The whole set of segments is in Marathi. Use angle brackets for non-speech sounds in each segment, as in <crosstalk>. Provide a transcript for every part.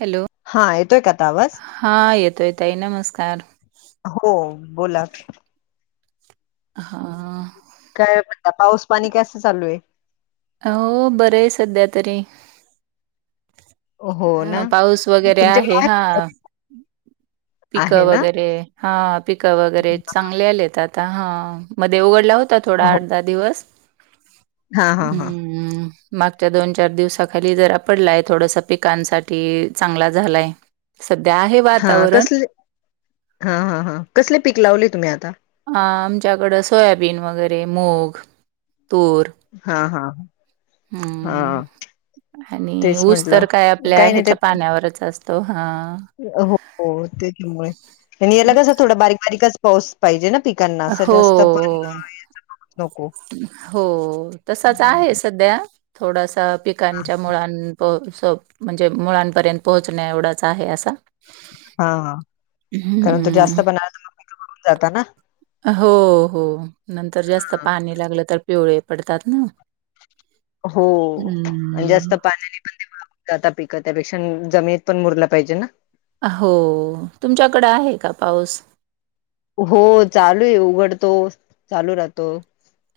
हॅलो.... हा येतोय का आता आवाज? हा येतोय ताई, नमस्कार. हो... बोला. हा काय म्हणता... पाऊस पाणी कसं चालू ए हो... बरं ए... सध्या तरी हो ना अ... पाऊस वगैरे आहे... हा आहे पिकं ना वगैरे... हा... पिकं वगैरे... चांगले आलेत आता... हा... मध्ये उघडला होता ता थोडा... हो आठ दहा दिवस... हा हा हा हम्म हम्म... मागच्या दोन चार दिवसाखाली... जरा पडलाय... थोडंसा पिकांसाठी चांगला झालाय सध्या आहे हा.. वातावरण कसले... हा हां हां... कसले पीक... लावले तुम्ही आता? आमच्याकडं... सोयाबीन वगैरे, मूग... तूर हा हा हा हम्म... आणि तेच ऊस म्हंटलं तर काय... आपल्या काही नाही ह्याच्या त्यात पाण्यावरच अस तो हां हो... त्याच्यामुळे, आणि याला कसं... थोडा बारीक बारीकच पाऊस पाहिजे ना पिकांना... असं हो, जास्त पण... याचा पाऊस नको हो... तसाच आहे सध्या थोडासा... पिकांच्या मुळान पाऊस <unintelligible> म्हणजे मुळांपर्यंत... पोहोचण्या एवढाच आहे असा हा... कारण तो जास्त हम्म. आला तर... <unintelligible> जातं ना? हो... हो... नंतर जास्त पाणी लागलं तर... पिवळे पडतात ना हो.. अन जास्त हम्म. पाण्याने पण पिवळं जाता पिकं... त्यापेक्षा... जमिनीत पण मुरलं पाहिजे ना हो... तुमच्याकडे... आहे का पाऊस? हो... चालू आहे... उघडतो... चालू राहतो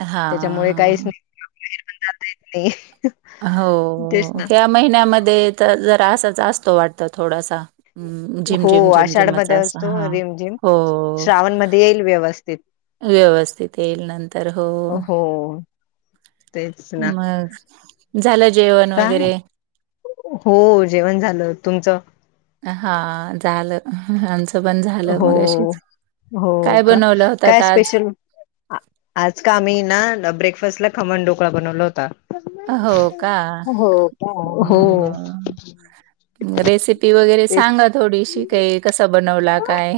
हां, त्याच्यामुळे... हां, काहीच हां. नाई... बाहेरं पण... जाता येत नाई हो... ह्या महिन्यामध्ये... तर जरा, असाच असतो वाटतं थोडासा हम्म... झिम हो झिम... झिम आषाढ झिमच मध्ये असा... असतो हा... रिमझिम हो श्रावण मध्ये येईल व्यवस्थित व्यवस्थित येईल... नंतर हो हो तेच ना मग... झालं जेवण काय वगैरे हो... जेवण झालं.. तुमचं? हा... झालं.. हं हं... आमचं पण झालं हो मगाशीच... हो काय का बनवलं होतं काय आता आज? स्पेशल आज का... आम्ही ना... ब्रेकफास्टला खमण डोकळा बनवला होता हो.. का... हो का हम्म... हो ब रेसिपी वगैरे तेच. सांगा थोडीशी काही कस बनवला काय?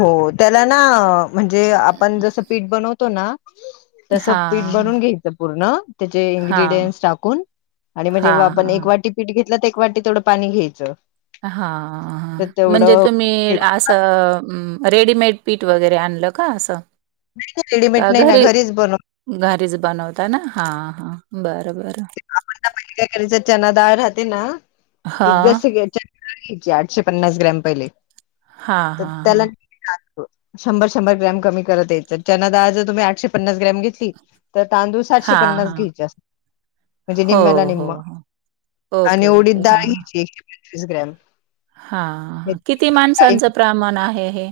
हो त्याला ना म्हणजे आपण जस पीठ बनवतो ना. तसं पीठ हां, बनून हां. घ्यायचं पूर्ण त्याचे हां, इन्ग्रीडियंट्स टाकून आणि म्हणजे्हा आपण एक हां. वाटी पीठ घेतलं तर एक वाटी तेथोडं पाणी घ्यायचं. हा तर म्हणजे तेवढं तुम्ही असं रेडीमेड पीठ वगैरे आणलं का? असं. नाही नाही रेडीमेट का नाही ना घरी घरीच बन घरीच बनवता ना हां हां बरं बरं. आपण काय पहिला काय करायच चना डाळ राहते ना ती हां. जशी घ्याय. डाळ घ्यायची आठशे पन्नास ग्रॅम पहिले, हां, तर हां, त्याला. हां. शंभर-शंभर ग्रॅम कमी करत यायचं चना दाळ जे तुम्ही आठशे पन्नास ग्रॅम घेतली. तर तांदूळ सातशे हां, पन्नास हां. घ्यायचे असते. म्हणजे हो, निम्म्याला हो, निम्म हो. आणि ओके, ओके. उडीत डाळ घ्यायची एकशे पंचवीस ग्रॅम. हे हा किती डाळी माणसांचं प्रमाण आहे हे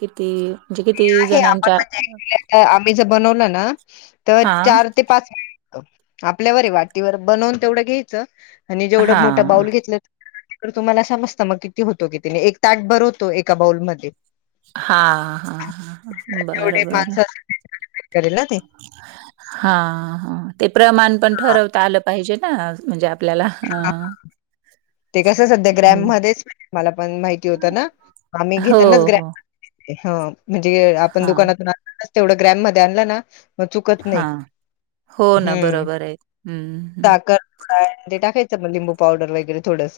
किती? म्हणजे किती आहे आपण जणांच्या म्हणजेक्च आ आम्ही जर बनवलं ना तर हां, चार ते पाच आपल्यावर आहे वाटीवर बनवून तेवढं घ्यायचं आणि जेवढं मोठं हां. बाऊल घेतलं तर तुम्हाला समजत मग किती होतो किती नाही एक ताटभर होतो एका बाउलमध्येध्ये. हा हा हा बर जेवढे बर. माणसं असतील त्यांच्यावर डिपेंड करेल ना ते <inaudible> हा हा ते प्रमाण पण हा ठरवता आलं पाहिजे ना, म्हणजे आप आपल्याला हं. ते कसं सध्या ग्रॅम मध्येच मला पण माहिती होतं ना आम्ही हो, घेतानाच हो. ग्रॅम हा म्हणजे आपण हां, दुकानातून आणतो ना तेवढं ग्रॅम मध्ये आणला ना. मग चुकत नाही, हां. हो ना, हम्म बरोबर आहे. हं, हं. ताकात हळद ते टाकायचं मग लिंबू पावडर वगैरे थोडस.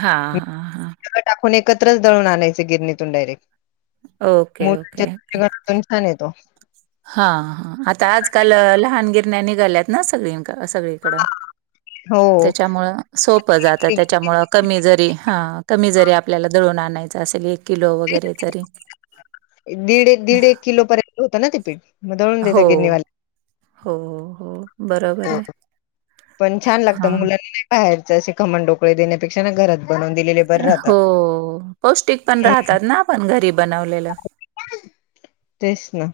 हां हां. हां. सगळं टाकून एकत्रच दळून आणायच गिरणीतून डायरेक्ट ओके, ओके, ओके. मग <unintelligible> खानेतो हा हा आत्ता आजकाल लहान गिरण्या निघाल्यात ना सगळी. सगळीकड हो त्याच्यामुळं सोपं जातं त्याच्यामुळं कमी जरी हा कमी जरी आपल्याला दळून आणायचं असेल एक किलो वगैरे तरी दीड एक, दीड एक किलो पर्यंत. होत ना ते पीठ मग दळून हो देेतात गिरणीवाले. हो हो. बरोबर हो आहे. पण छान लागत हां मुलाना. बाहेरचे असे खमंग ढोकळे देण्यापेक्षा ना घरात बनवून दिलेले बरं राहतात. हो पौष्टिक पण हम्म राहतात ना आपण घरी बनवलेलं. तेच ना.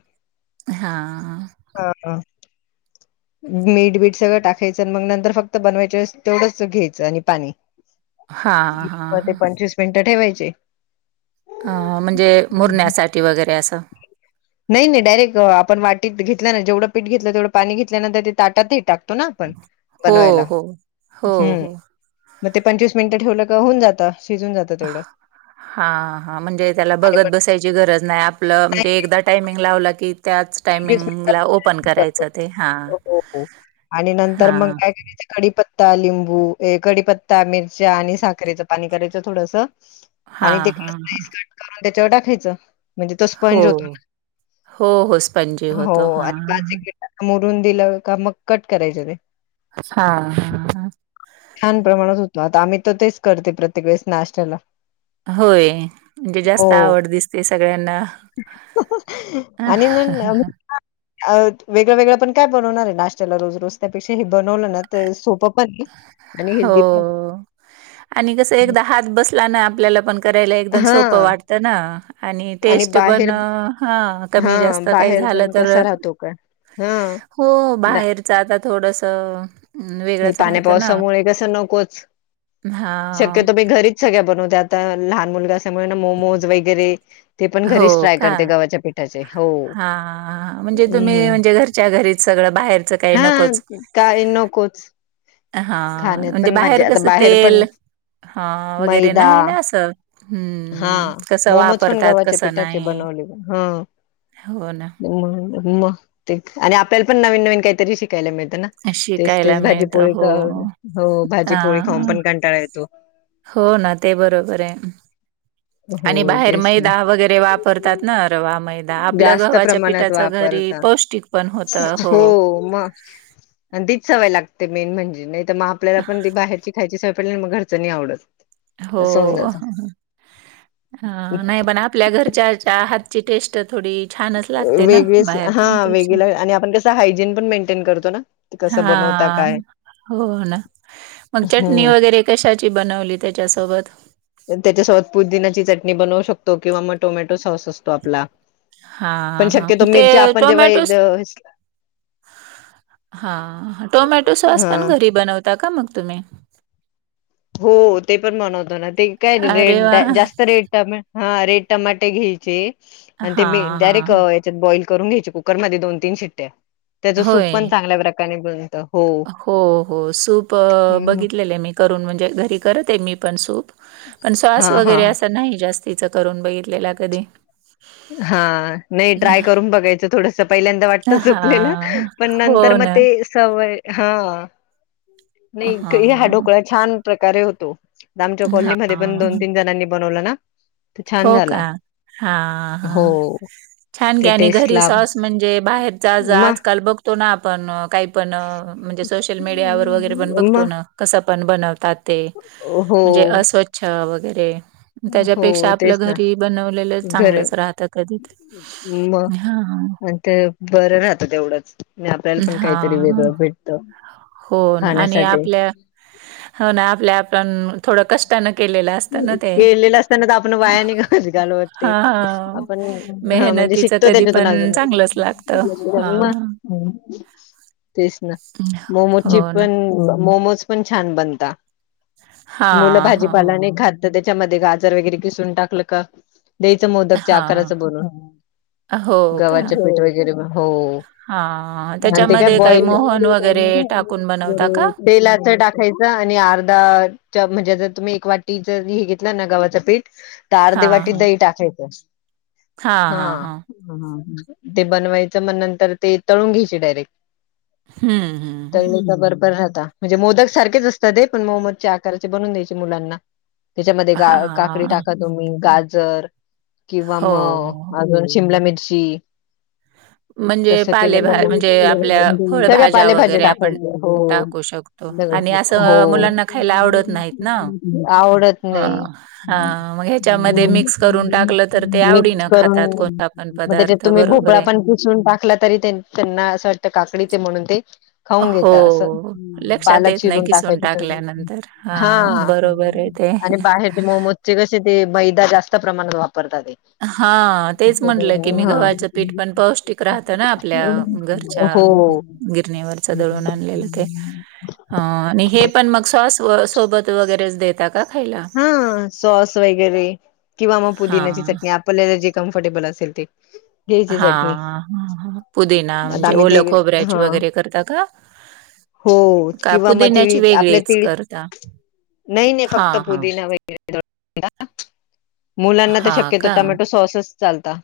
हां. हो ना. मीठ बीट सगळं टाकायचं आणि मग नंतर फक्त बनवायच्या वेळेस तेवढंच घ्यायचं आणि पाणी. हां हां मग ते हां पंचवीस मिनिटे ठेवायचे. हा हा म्हणजे मुरण्यासाठी वगैरे असं. नाही नाही डायरेक्ट आपण वाटीत घेतल ना जेवढं पीठ घेतलं तेवढं पाणी घेतल्यानंतर ते ताटात थेट टाका. तो ना आपण हो बनवायला हो हो हम्म. हो. मग ते पंचवीस मिनिटं ठेवलं का होऊन जातं शिजून जात हा हा, म्हणजे त्याला आणि बघत मग बसायची ची गरज नाही आपलं नाही म्हणजे एकदा टायमिंग लावला की त्याच पंचवीस मिनिटात टायमिंगला ओपन जातो. करायचं ते, हां हो हो आणि नंतर मग हा. काय करायचं कडीपत्ता, लिंबू ए कडीपत्ता, मिरच्या आणि साखरेचं पाणी करायचं थोडंस. आणि ते हां, हां, हां. स्लाईस कट करून त्याच्यावर टाकायचं. म्हणजे तो हो, स्पंज होतो हो हो स्पंजी होतो हा हा. मोडून दिलं का मग कट करायचं ते हा हा हा. छान प्रमाणात होतो आता आम्ही तर तेच करते प्रत्येक वेळेस नाष्ट्याला. होय म्हणजे जास्त आवड दिसतेय सगळ्यांना. आणि मग अ वेगळ वेगळ पण काय बनवणार आहे नाष्ट्याला रोज-रोज‌. त्यापेक्षा हे बनवलं ना तर सोपं पण. आणि हो हेल्दी पण आणि कस एकदा हात बसला ना आपल्याला पण करायला एकदम हा सोपं वाटतं ना आणि टेस्ट पण हा. हा बाहेर पण कसा राहतो काय हा. हो बाहेरच आता थोडंस. हे पाण्या पावसामुळे कसं नकोच. हां. शक्यतो मी घरीच सगळ्या बनवत्या आता लहान मुलगा असल्यामुळे ना मोमोज वगैरे. ते पण घरीच ट्राय करते गव्हाच्या पिठाचे हो. हा हा, म्हणजे तुम्ही हम्म म्हणजे घरच्या घरीच सगळं, बाहेरचं काही नकोच. काही नकोच. हा, खाण्यात म्हणजे पण बाहेर आता कसं बाहेर तेल, पण हा वगैरे मैदा नाही ना असं. हा हम्म, कसं मोमोज पण वापरतात, गव्हाच्या कसं पिठाचे नाही. बनवले, हा. हो ना, मग ते आणि आपल्याला पण नवीन-नवीन काहीतरी शिकायला मिळतना? शिकायला तेच-तेच मिळतं भाजीपोळी, हो. हो भाजीपोळी खाऊन हां, पण काटाळा येतो. हो ना, ते बरोबर आहे. हो आणि बाहेर तेच ना मैदा वगैरे वापरतात ना रवा, मैदा आपल्या जास्त गव्हाच्या प्रमाणात पिठाच घरी वापरता पौष्टिक पण होतं. हो मग. आणि तीच सवय लागते मेन म्हणजे, नाही तरग आपला पण ती बाहेरची खायची सवय पडली मग घरचं नाही आवडत. हो. असं होऊन जात हा, नाही पण आपल्या घरच्याच्या हातची टेस्ट थोडी छानच लागते ना वेगळेच, हा बाहेरच्यांपेक्षा. वेगळे आणि आपण कसं हायजीन पण मेंटेन करतो ना. ते कसं बनवता हा, काय हो ना मग चटणी हम्म. वगैरे कशाची बनवली त्याच्यासोबत? पण त्याच्यासोबत पूदिनाची चटणी बनवू शकतो किंवा मग टोमॅटो सॉस असतो. तो आपला, पण हां, हां. शक्यतो मिरची ते आपण जेव्हा टोमॅटो हा, टोमॅटो सॉस हा पण घरी बनवता ता का मग तुम्ही? हो ते पण बनवतो ना, ते काय अरे रेड, वाह! जास्त रेड टोमॅटो हा, रेड टमाटे घ्यायचे आणि ते मी हां, डायरेक्ट हां. त्त्यांच्यात बॉइल करून घ्यायची कुकरमध्येध्ये दोन-तीन शिट्ट्या, त्याच सूप होय. पण चांगल्या प्रकारे बनतं. हो हो, सूप बघितलेले मी करून म्हणजे घरी करत ए मी पण सूप. पण हा शसॉस हा वगैरे असं नाही जास्तीच करून बघितलेला कधी. हा नाही ट्राय करून बघायचं थोडस पहिल्यांदा वाटतं चुकलेलं हां. पण हो नंतर मग ना. ते सवय हा, नाही हा हां, ढोकळा छान प्रकारे होतो. आमच्या कॉलनीमध्ये पण हां. दोन-तीन जणांनी बनवलं ना. तर छान हो का? झाला हा. हो छान ते ज्ञान आहे, आणि घरी टेस्टला सॉस म्हणजे बाहेर जा म आजकाल बघ बघतो ना आपण, काही पण म्हणजे सोशल मीडिया व वगैरे पण म बघतो ना. कसं पण बनवतात ते, हो म्हणजे अस्वच्छ वगैरे. हो त्याच्यापेक्षा आपलं तेच ना घरी बनवलेलं घर चांगलंच राहत कधी मग हम्म हम्म. आणि ते बरं राहतं तेवढंच, आणि आपल्याला पण काहीतरी हां. वेगळं भेटत. हो ना आणि खाण्यासाठी आपल्या, हो ना आपल्या आपण थोडं कष्ट- त्यानं केलेलं असता ना ते. त्यांना दाखव आपण वाया नाय घालवायची घालू हा वाटते, आपण हा म्हणजे शिकतो त्याच्यातून अजून. त हा. म तेच ना, हो मोमोची ना पण मोमोज पण छान बनता, हा मुलं हा भाजीपालाने खात त्याच्यामध्ये गाजर वगैरे घिसून टाकलं का द्यायच मोदकच्या हा. आकाराचं बनून. हो का गव्हाचे पीठ वगैरे हो-हो. हा अन ते काय त्याच्यामध्ये बॉईल <unintelligible> मोहन वगैरे टाकून बनवता का? परत. तेलाच टाकायचं आणि अर्धा च म्हणजे जर तुम्ही एक वाट जर हे घेतला ना गवाचं पीठ तर हा अर्धी वाटी हा दही टाकायचं. हा, ते बनवायचं मग नंतर ते तळून घ्यायचे डायरेक्ट. हम्म हम्म तळली का बरं राहता. म्हणजे मोदक सारखेच असतात हे पण मोनोच्या आकारचे बनवून द्यायचे मुलांना. त्याच्यामध्ये गा काकडी हा टाका तुम्ही, गाजर किंवा हो. मग अजून शिमला मिरची म्हणजे तस केलं पालेभा मग म्हणजे आपल्या सगळ्या फळभाज्या पालेभाजी वगैरे टाकायच आपण हो. टाकू शकतो आणि सगळं हो असं मुलांना खायला आवडत नाहीत ना. अ-अ. आवडत नाही हां, हां. मग ह्याच्यामध्ये मिक्स करून टाकलं तर ते मिक्स आवडीनं खातात करून. कोणता पण मग पदार्थ त्यांच्यात तुम्ही त्याच्यात बरोबर भोपळा आहे. पण किसून टाकला तरी त्यांना असं वाटतं काकडीचे म्हणून ते खाऊन घेता. असं हो. लक्षात पालक येत नाही चिरून किसून टाकायचे इथून टाकल्यानंतर. हा हां, बरोबर आहे काय? आणि बाहेरचे मोमोजचे कसे ते मैदा जास्त प्रमाणात वापरतात ते. हा तेच म्हटलं की त्याच्यामुळे मी हा गव्हाचं पीठ पण पौष्टिक राहत ना आपल्या घरच्या. हो गिरणीवरच दळून आणलेलं ते अ आणि हे पण मग सॉस सोबत वगैरेच देता का खायला? ह सॉस वगैरे किंवा मग पुदिनची हां. चटणी आप आपल्याला जे कम्फर्टेबल असेल ते. घ्यायची हा चटणी ह-ह पुदिना आता म्हणजे आम्ही ते ओलं खोबऱ्याची हा वगैरे करता का. हो का किंवा मग तिळी पुदिन्याची आपल्या वेगळीच तिळी करता? नाही-नाही फक्त हां, हां. पुदिना. <unintelligible> मुलांना तर हां शक्यतो का? टोमॅटो सॉसच चालता.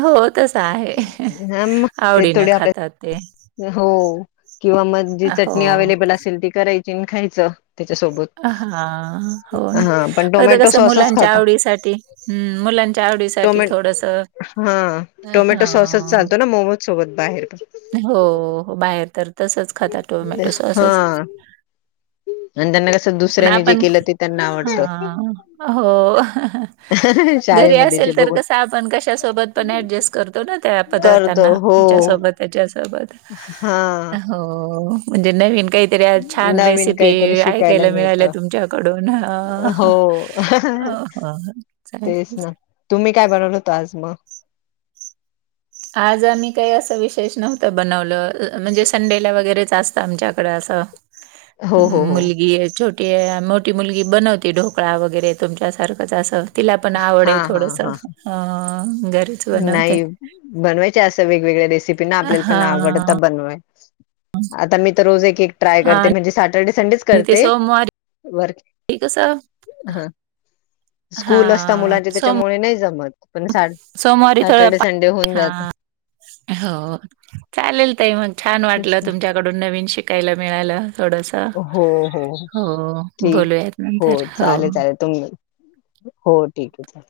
हो तस आहे, हा मग ते आवडीन थोडे आपल्या खातात ते. हो किंवा मग जी हो. चटणी अवे्लेबल असेल ती करायची खायचं त्याच्यासोबत. हा हो ना हा पण फक्त टोमॅटो कस सॉसच मुलांच्या खाता आवडीसाठी हम् मुलांच्या आवडीसाठी. टोमॅ साठी थोडंसं हा अ, टोमॅटो सॉसच हां. चालतो ना मोमोज सोबत बाहेर. हो, हो बाहेर तर तसच खातात. हा. आणि त्यांना कसं पण दुसऱ्यांनी जे आपण, केलं ते त्यांना आवडतं हा, हो हा. <unintelligible> घरी जे असेल तर बघून कसं आपण कशासोबत पण ऍडजस्ट करतो ना ते करतो पदार्थांना हो हिच्या सोबत त्याच्या सोबत. हा. हो म्हणजे नवीन काही तरी आज छान नवीन रेसिपी काहीतरी शिकायला ऐकायला मिळत मिळाल्या तुमच्याकडून अ हो हं. ह तेच ना चालेल-चालेल‌. तुम्ही काय बनवल होत आज मग? आज आम्ही काही असं विशेष नव्हतं बनवलं म्हणजे संडेला वगैरेच असतं आमच्याकडें असं. हो हो हो मुलगी आहे छोटी ये मोठी मुलगी बनवती ढोकळा वगैरे तुमच्यासारखच असते. तिला पण आवड हा आहे हा थोडस हा अ-अ दर नाही बनवायचे असं वेगवेगळ्या रेसिपी ना आपल्याला पण आवडता हां बनवाय. आता मी तर रोज एक-एक ट्राय करते हां म्हणजे सॅटर्डे संडेच आणि ते करते सोमवारी वरक कसं ह स्कूल असता हां मुलांचे सोम त्याच्यामुळे नाही जमत. पण सोमवारी सॅटर्डे थोड, संडे होऊन हा. जात हो चालेल ताई मग छान तेच वाटलं ना तुमच्या कडून नवीन शिकायला मिळाला थोडस. हो-हो ठीक बोलूयात हो नंतर हो. चालेल-चालेल. तुम्ही हो ठीक आहे चा